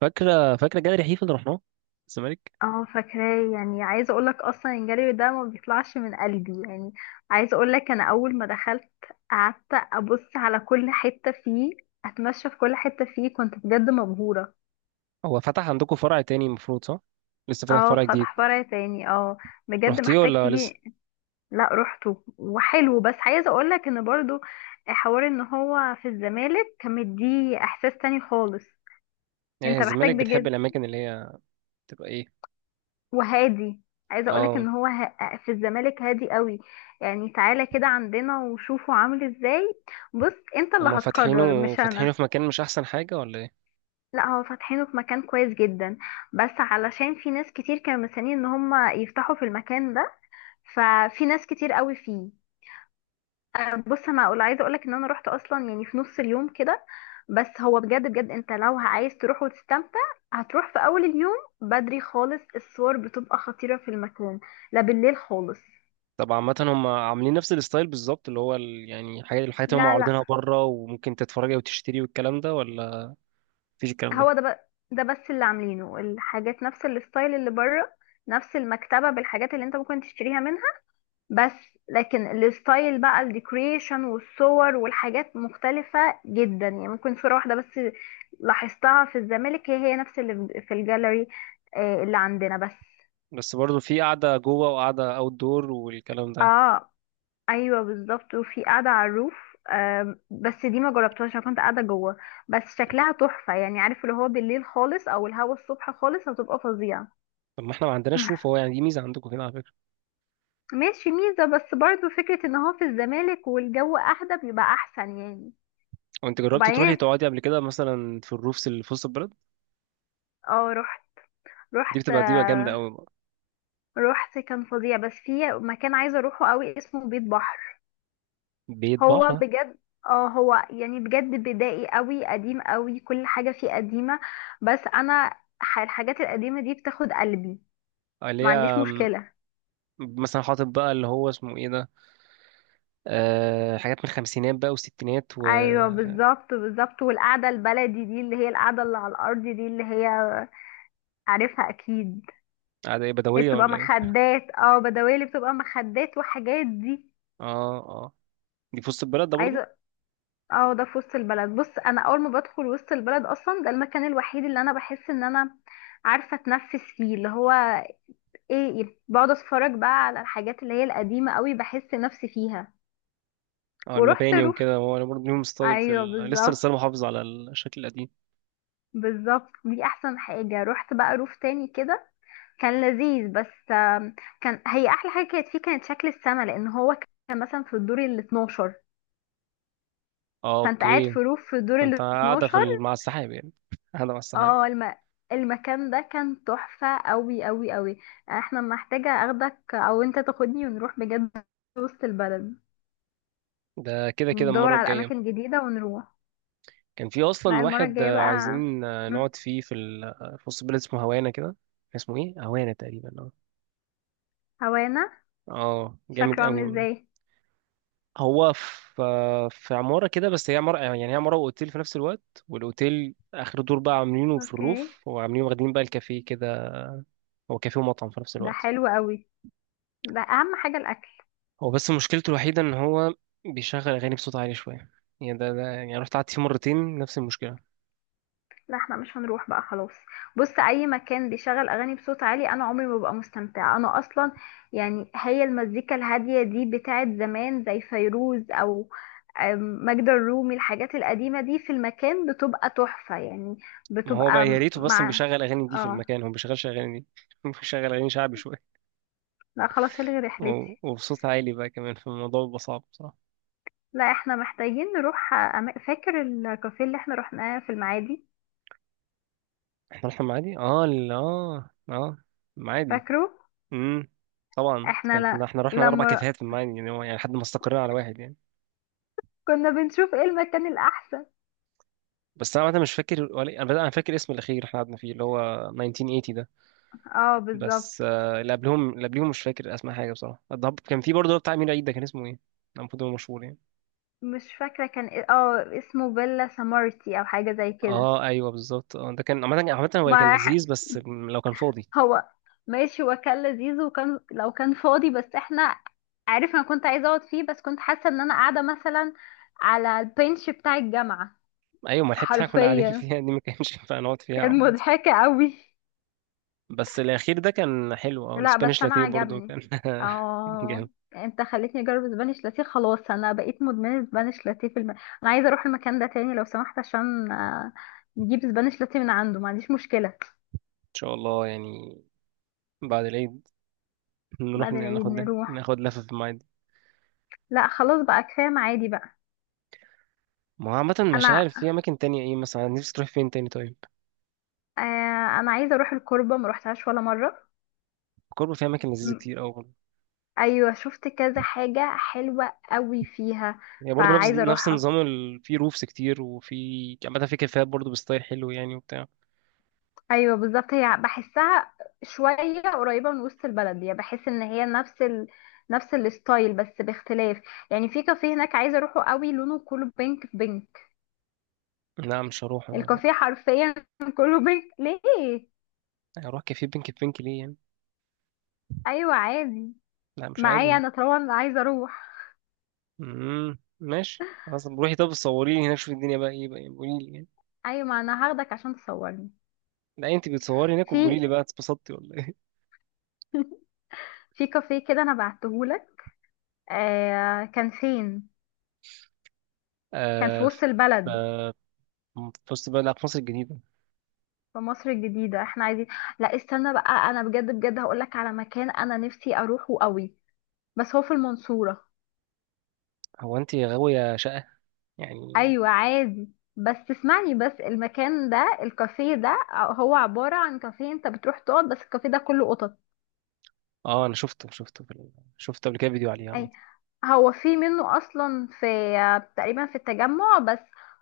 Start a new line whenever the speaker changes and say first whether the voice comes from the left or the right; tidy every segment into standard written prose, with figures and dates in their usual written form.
right: فاكرة فاكرة جاليري حيفا اللي رحناه، الزمالك.
left: اه، فاكراه. يعني عايزه اقول لك اصلا الجري ده ما بيطلعش من قلبي يعني. عايزه اقول لك، انا اول ما دخلت قعدت ابص على كل حته فيه، اتمشى في كل حته فيه، كنت بجد مبهوره.
right: هو فتح عندكم فرع تاني المفروض، صح؟ لسه فتح
left: اه،
right: فرع جديد؟
left: فتح فرع تاني، اه. بجد
right: رحتيه
left: محتاج
right: ولا لسه؟
left: تيجي. لا، روحته وحلو، بس عايزه اقول لك ان برضو حوار ان هو في الزمالك كان مديه احساس تاني خالص.
right: ايه
left: انت محتاج
right: الزمالك؟ بتحب
left: بجد،
right: الاماكن اللي هي تبقى ايه؟
left: وهادي. عايزه اقولك
right: اه،
left: ان هو في الزمالك هادي قوي. يعني تعالى كده عندنا وشوفه عامل ازاي. بص، انت اللي
right: هما
left: هتقرر
right: فاتحينه
left: مش
right: فاتحينه
left: انا.
right: في مكان، مش احسن حاجة ولا ايه؟
left: لا، هو فاتحينه في مكان كويس جدا، بس علشان في ناس كتير كانوا مستنيين ان هم يفتحوا في المكان ده، ففي ناس كتير قوي فيه. بص، انا اقول عايزه اقولك ان انا رحت اصلا يعني في نص اليوم كده، بس هو بجد بجد انت لو عايز تروح وتستمتع هتروح في اول اليوم، بدري خالص. الصور بتبقى خطيره في المكان، لا بالليل خالص.
right: طب عامة هما عاملين نفس الستايل بالظبط اللي هو ال... يعني الحاجات اللي هما
left: لا لا،
right: عارضينها بره وممكن تتفرجي وتشتري والكلام ده، ولا مفيش الكلام ده؟
left: هو ده بقى، ده بس اللي عاملينه الحاجات نفس الستايل اللي بره، نفس المكتبة بالحاجات اللي انت ممكن تشتريها منها، بس. لكن الستايل بقى، الديكوريشن والصور والحاجات مختلفة جدا، يعني ممكن صورة واحدة بس لاحظتها في الزمالك هي هي نفس اللي في الجاليري، آه، اللي عندنا بس.
right: بس برضه في قعدة جوه وقعدة اوت دور والكلام ده.
left: اه، ايوه بالظبط، وفي قاعدة على الروف، بس دي ما جربتهاش، انا كنت قاعدة جوه. بس شكلها تحفة، يعني عارف اللي هو بالليل خالص او الهوا الصبح خالص هتبقى فظيعة.
right: طب ما احنا ما عندناش روف،
left: مح-
right: هو يعني دي ميزة عندكم كده على فكرة.
left: ماشي، ميزة، بس برضو فكرة ان هو في الزمالك والجو اهدى بيبقى احسن يعني.
right: وانت جربتي تروحي
left: وبعدين،
right: تقعدي قبل كده مثلا في الروفس اللي في وسط البلد؟
left: اه رحت
right: دي
left: رحت
right: بتبقى دي بقى جامده
left: آه،
right: قوي بقى.
left: رحت كان فظيع، بس في مكان عايزة اروحه قوي اسمه بيت بحر.
right: بيت
left: هو
right: بحر؟
left: بجد، اه هو يعني بجد بدائي قوي، قديم قوي، كل حاجة فيه قديمة، بس انا الحاجات القديمة دي بتاخد قلبي،
right: آه، اللي
left: ما عنديش
right: هي م،
left: مشكلة.
right: مثلا حاطط بقى اللي هو اسمه ايه ده، أه حاجات من الخمسينات بقى والستينات
left: ايوه
right: وقعدة.
left: بالظبط بالظبط، والقعدة البلدي دي اللي هي القعدة اللي على الارض دي اللي هي، عارفها اكيد.
right: ايه،
left: هي
right: بدويه
left: بتبقى
right: ولا ايه؟
left: مخدات، بدوالي، بتبقى مخدات وحاجات دي.
right: اه اه. دي في وسط البلد ده برضو؟
left: عايزه اه، ده في وسط البلد. بص، انا اول ما بدخل وسط البلد اصلا، ده المكان الوحيد اللي انا بحس ان انا عارفه اتنفس فيه، اللي هو ايه، بقعد اتفرج بقى على الحاجات اللي هي القديمه قوي، بحس نفسي فيها.
right: اه،
left: ورحت
right: المباني
left: روف،
right: وكده هو برضو ليهم ستايل في
left: ايوه
right: ال... لسه
left: بالظبط
right: لسه محافظ على الشكل القديم.
left: بالظبط، دي احسن حاجه. رحت بقى روف تاني كده، كان لذيذ بس. كان هي احلى حاجه كانت فيه، كانت شكل السما، لان هو كان مثلا في الدور ال 12،
right: اه،
left: فانت قاعد
right: اوكي.
left: في روف في الدور
right: انت
left: ال
right: قاعده في
left: 12.
right: ال... مع السحاب يعني. قاعده مع السحاب.
left: اه، المكان ده كان تحفة قوي قوي قوي. احنا محتاجة اخدك او انت تاخدني، ونروح بجد وسط البلد،
right: ده كده كده
left: ندور
right: المره
left: على
right: الجايه.
left: اماكن جديدة ونروح.
right: كان في
left: لا،
right: اصلا
left: المرة
right: واحد
left: الجاية بقى.
right: عايزين
left: مم.
right: نقعد فيه في ال- آه، في وسط البلد اسمه هوانا كده. اسمه ايه، هوانا تقريبا، اه.
left: هوانا
right: اه جامد
left: شكله
right: قوي.
left: عامل ازاي؟
right: هو في في عماره كده، بس هي عماره يعني، هي عماره واوتيل في نفس الوقت، والاوتيل اخر دور بقى عاملينه في
left: اوكي.
right: الروف وعاملين واخدين بقى الكافيه كده. هو كافيه ومطعم في نفس
left: ده
right: الوقت.
left: حلو قوي، ده اهم حاجة الاكل.
right: هو بس مشكلته الوحيده ان هو بيشغل اغاني بصوت عالي شويه. يعني ده يعني رحت قعدت فيه مرتين نفس المشكله.
left: لا، احنا مش هنروح بقى خلاص. بص، اي مكان بيشغل اغاني بصوت عالي انا عمري ما ببقى مستمتعه انا اصلا. يعني هي المزيكا الهاديه دي بتاعت زمان زي فيروز او أم، ماجدة الرومي، الحاجات القديمه دي في المكان بتبقى تحفه يعني،
right: ما هو بقى
left: بتبقى
right: يا ريته بس
left: مع،
right: بيشغل اغاني دي في
left: اه.
right: المكان، هو ما بيشغلش اغاني دي. بيشغل اغاني شعبي شويه.
left: لا خلاص، الغي
right: و-
left: رحلتي.
right: وبصوت عالي بقى كمان، فالموضوع بيبقى صعب بصراحة.
left: لا، احنا محتاجين نروح. فاكر الكافيه اللي احنا رحناه في المعادي؟
right: مرحب معادي، اه، لا اه اه، معادي.
left: فاكره.
right: امم. طبعا
left: احنا
right: كانت احنا رحنا اربع
left: لما
right: كافيهات في المعادي يعني، هو يعني لحد ما استقرينا على واحد يعني.
left: كنا بنشوف ايه المكان الاحسن.
right: بس انا عامة مش فاكر ولا إيه، انا فاكر اسم الاخير اللي احنا قعدنا فيه اللي هو 1980 ده.
left: اه بالظبط.
right: بس آه اللي قبلهم اللي قبليهم مش فاكر اسماء حاجة بصراحة. الضب كان في برضه بتاع امير عيد، ده كان اسمه ايه؟ ده المفروض هو مشهور يعني.
left: مش فاكرة، كان اسمه بيلا سامارتي او حاجة زي كده.
right: اه ايوه بالظبط، اه ده كان عامة، عامة هو كان
left: ما ح-
right: لذيذ بس لو كان فاضي.
left: هو ماشي، هو كان لذيذ وكان لو كان فاضي، بس احنا، عارف، انا كنت عايزة اقعد فيه بس كنت حاسة ان انا قاعدة مثلا على البنش بتاع الجامعة
right: ايوه، ما لحقت حاجة، كنا قاعدين
left: حرفيا.
right: فيها دي ما كانش ينفع نقعد فيها
left: كان
right: عامة.
left: مضحكة قوي.
right: بس الأخير ده كان حلو، أو
left: لا بس
right: الاسبانيش
left: انا
right: لاتيه برضو
left: عجبني،
right: كان
left: اه.
right: جامد.
left: انت خليتني اجرب سبانيش لاتيه، خلاص انا بقيت مدمنة سبانيش لاتيه في انا عايزة اروح المكان ده تاني لو سمحت، عشان آه، نجيب سبانيش لاتيه من عنده، ما عنديش مشكلة.
right: إن شاء الله يعني بعد العيد نروح
left: بعد العيد
right: ناخد
left: نروح.
right: ناخد لفة في المعادي.
left: لا خلاص بقى، كفايه معادي بقى.
right: ما هو عامة مش
left: انا
right: عارف، في أماكن تانية إيه مثلا نفسي تروح فين تاني طيب؟
left: انا عايزه اروح الكوربه، ما روحتهاش ولا مره.
right: كوربو فيها أماكن لذيذة
left: م-
right: كتير أوي برضه.
left: ايوه، شفت كذا حاجه حلوه قوي فيها،
right: يعني برضه نفس
left: فعايزه
right: نفس
left: اروحها.
right: النظام ال... في روفس كتير وفي عامة في كافيهات برضه بستايل حلو يعني وبتاع.
left: ايوه بالظبط، هي بحسها شويه قريبه من وسط البلد، يعني بحس ان هي نفس نفس الستايل بس باختلاف. يعني في كافيه هناك عايزه اروحه قوي، لونه كله بينك في بينك.
right: لا مش هروح أنا، لا.
left: الكافيه حرفيا كله بينك ليه.
right: هروح كافيه بينك بينك ليه يعني؟
left: ايوه عادي،
right: لا مش
left: معايا
right: عادي.
left: انا طبعا عايزه اروح.
right: ماشي خلاص روحي، طب صوريني هناك، شوفي الدنيا بقى إيه بقى يعني، قوليلي يعني.
left: ايوه، ما انا هاخدك عشان تصورني.
right: لا انت بتصوري هناك
left: في
right: وبقولي لي بقى اتبسطتي ولا ايه.
left: في كافيه كده انا بعتهولك. آه، كان فين؟ كان في
right: آه.
left: وسط البلد.
right: في وسط بقى، لا، في مصر الجديدة.
left: في مصر الجديدة، احنا عايزين. لا استنى بقى، انا بجد بجد هقولك على مكان انا نفسي اروحه قوي، بس هو في المنصورة.
right: هو انت غاوية شقة يعني.
left: ايوه عادي، بس تسمعني بس. المكان ده الكافيه ده هو عبارة عن كافيه انت بتروح تقعد، بس الكافيه ده كله قطط.
right: اه انا شفته في ال... شفته قبل كده فيديو عليه عامة.
left: اي، هو في منه اصلا، في تقريبا في التجمع، بس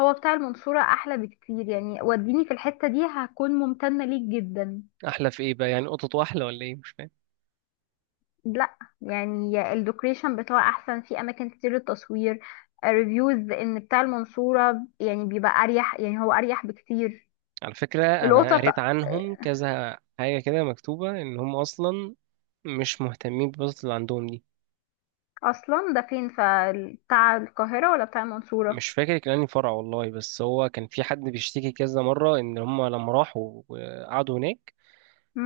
left: هو بتاع المنصورة احلى بكتير يعني. وديني في الحتة دي هكون ممتنة ليك جدا.
right: احلى في ايه بقى يعني، قطط احلى ولا ايه مش فاهم.
left: لا، يعني الديكوريشن بتاعه احسن، في اماكن كتير للتصوير، ريفيوز ان بتاع المنصورة يعني بيبقى اريح، يعني هو اريح بكتير.
right: على فكرة، انا
left: القطط، آه،
right: قريت عنهم كذا حاجة كده مكتوبة ان هم اصلا مش مهتمين بالقطط اللي عندهم دي.
left: اصلا ده فين، فبتاع القاهرة ولا بتاع المنصورة؟
right: مش فاكر كان انهي فرع والله، بس هو كان في حد بيشتكي كذا مرة ان هم لما راحوا وقعدوا هناك،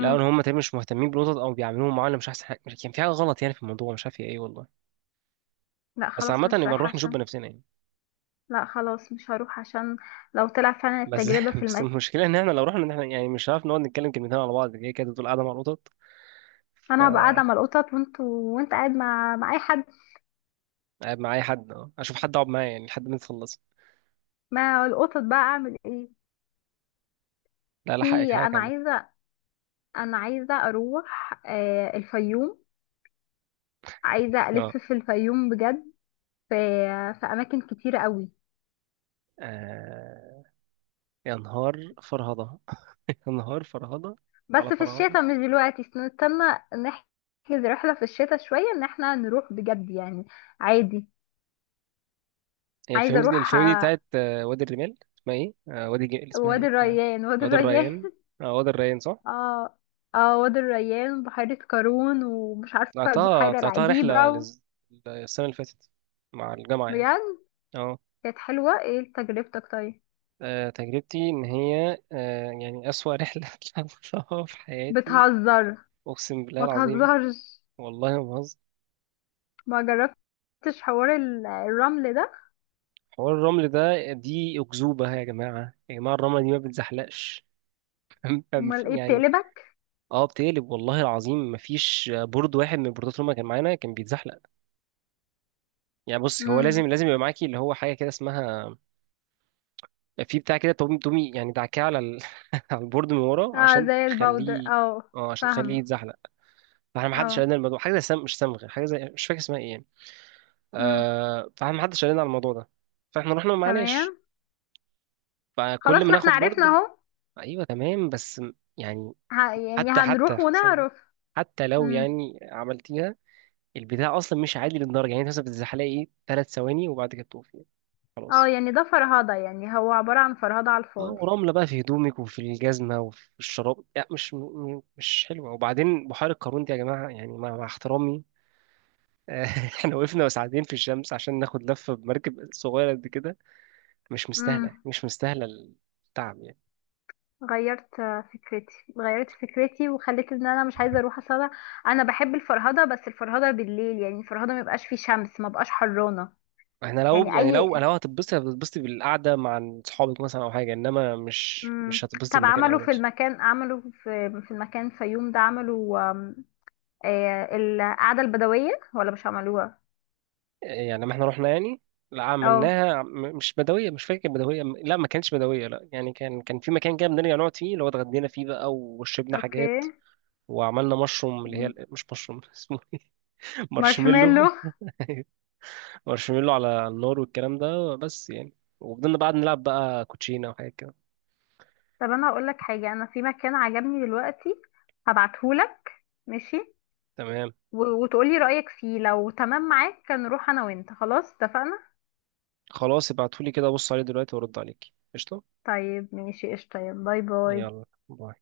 right: لا ان هم تقريبا مش مهتمين بالقطط او بيعاملوهم معامله مش احسن حاجه، كان في حاجه غلط يعني في الموضوع، مش عارف هي ايه والله.
left: لا
right: بس
left: خلاص
right: عامه يبقى
left: مش رايحة
right: نروح نشوف
left: عشان.
right: بنفسنا يعني.
left: لا خلاص مش هروح عشان، لو طلع فعلا
right: بس
left: التجربة في
right: بس
left: المكان،
right: المشكله ان احنا لو رحنا ان احنا يعني مش هنعرف نقعد نتكلم كلمتين على بعض، هي كده تقول قاعده مع القطط.
left: انا هبقى قاعده
right: فقاعد
left: مع القطط، وانت قاعد مع اي حد.
right: مع اي حد، اه اشوف حد اقعد معاه يعني لحد ما تخلص.
left: مع القطط بقى، اعمل ايه؟
right: لا لا، حقك
left: في
right: حقك
left: انا
right: عامه.
left: عايزه انا عايزه اروح آه، الفيوم. عايزه
right: اه.
left: في الفيوم بجد. في اماكن كتيره قوي،
right: آه، يا نهار فرهضه. يا نهار فرهضه،
left: بس
right: على
left: في
right: فرهضه.
left: الشتاء مش دلوقتي، استنى نحجز رحله في الشتاء شويه ان احنا نروح بجد يعني، عادي.
right: هي
left: عايزه
right: الفيلم دي
left: اروح
right: الفيلم دي بتاعت وادي الرمال اسمها ايه، اسمها ايه
left: وادي
right: بتاع.
left: الريان، وادي
right: وادي
left: الريان
right: الريان. اه وادي الريان صح.
left: اه اه، وادي الريان، بحيره قارون، ومش عارفه
right: طلعتها
left: البحيره
right: طلعتها
left: العجيبه.
right: السنة اللي فاتت مع الجامعة يعني.
left: بجد؟
right: اه.
left: كانت حلوة. ايه تجربتك طيب؟
right: تجربتي إن هي يعني أسوأ رحلة طلعتها في حياتي.
left: بتهزر.
right: أقسم بالله
left: ما
right: العظيم.
left: تهزرش.
right: والله ما بهزر.
left: ما جربتش حوار الرمل ده.
right: حوار الرمل ده دي أكذوبة يا جماعة، يا جماعة الرملة دي ما بتزحلقش.
left: امال ايه
right: يعني.
left: بتقلبك.
right: اه بتقلب والله العظيم، مفيش بورد واحد من البوردات اللي هما كان معانا كان بيتزحلق. يعني بص هو لازم
left: امم.
right: لازم يبقى معاكي اللي هو حاجة كده اسمها، في بتاع كده تومي تومي يعني دعكاه على ال... على البورد من ورا
left: اه،
right: عشان
left: زي الباودر،
right: تخليه.
left: اه.
right: اه عشان تخليه
left: فاهمة.
right: يتزحلق. فاحنا ما حدش
left: اه.
right: قال لنا الموضوع حاجه زي مش صمغ، حاجه زي مش فاكر اسمها ايه يعني.
left: امم.
right: فاحنا ما حدش قال لنا على الموضوع ده. فاحنا رحنا ما معناش.
left: تمام.
right: فكل ما
left: خلاص، ما احنا
right: ناخد
left: عرفنا
right: بورد،
left: اهو.
right: ايوه تمام. بس يعني
left: يعني
right: حتى
left: هنروح
right: ثانية.
left: ونعرف.
right: حتى لو
left: امم.
right: يعني عملتيها، البتاع اصلا مش عادي للدرجه. يعني انت مثلا بتزحلقي ايه ثلاث ثواني وبعد كده بتقفي
left: اه،
right: خلاص.
left: يعني ده فرهدة، يعني هو عبارة عن فرهدة على
right: اه
left: الفاضي.
right: ورملة بقى في هدومك وفي الجزمة وفي الشراب يعني، مش حلوة. وبعدين بحيرة قارون دي يا جماعة يعني، مع احترامي احنا وقفنا ساعتين في الشمس عشان ناخد لفة بمركب صغيرة قد كده، مش مستاهلة يعني،
left: امم.
right: مش مستاهلة التعب يعني.
left: غيرت فكرتي، غيرت فكرتي وخليت ان انا مش عايزه اروح، اصل انا، أنا بحب الفرهده بس الفرهده بالليل، يعني الفرهده ما يبقاش فيه شمس، ما بقاش حرانه.
right: احنا لو
left: يعني
right: يعني
left: اي.
right: لو انا لو هتتبسطي بالقعدة مع صحابك مثلا او حاجة، انما مش
left: مم.
right: هتتبسطي
left: طب
right: بالمكان قوي.
left: عملوا في المكان، عملوا في المكان فيوم ده، عملوا، آه، القعده البدويه ولا مش عملوها؟
right: يعني ما احنا رحنا يعني، لا
left: اه
right: عملناها، مش بدوية، مش فاكر بدوية، لا ما كانتش بدوية لا يعني، كان في مكان كده بنرجع نقعد فيه اللي هو اتغدينا فيه بقى وشربنا حاجات.
left: اوكي.
right: وعملنا مشروم، اللي هي
left: مم.
right: مش مشروم اسمه إيه؟ مارشميلو.
left: مارشميلو.
right: مارشميلو على النار والكلام ده بس يعني. وفضلنا بعد نلعب بقى كوتشينة وحاجات كده.
left: طب انا هقول لك حاجه، انا في مكان عجبني دلوقتي هبعتهولك. ماشي.
right: تمام.
left: وتقولي رأيك فيه، لو تمام معاك نروح انا وانت، خلاص اتفقنا.
right: خلاص ابعتولي كده بص عليه دلوقتي وارد عليك. قشطة.
left: طيب ماشي، قشطة، يلا، باي باي.
right: يلا باي.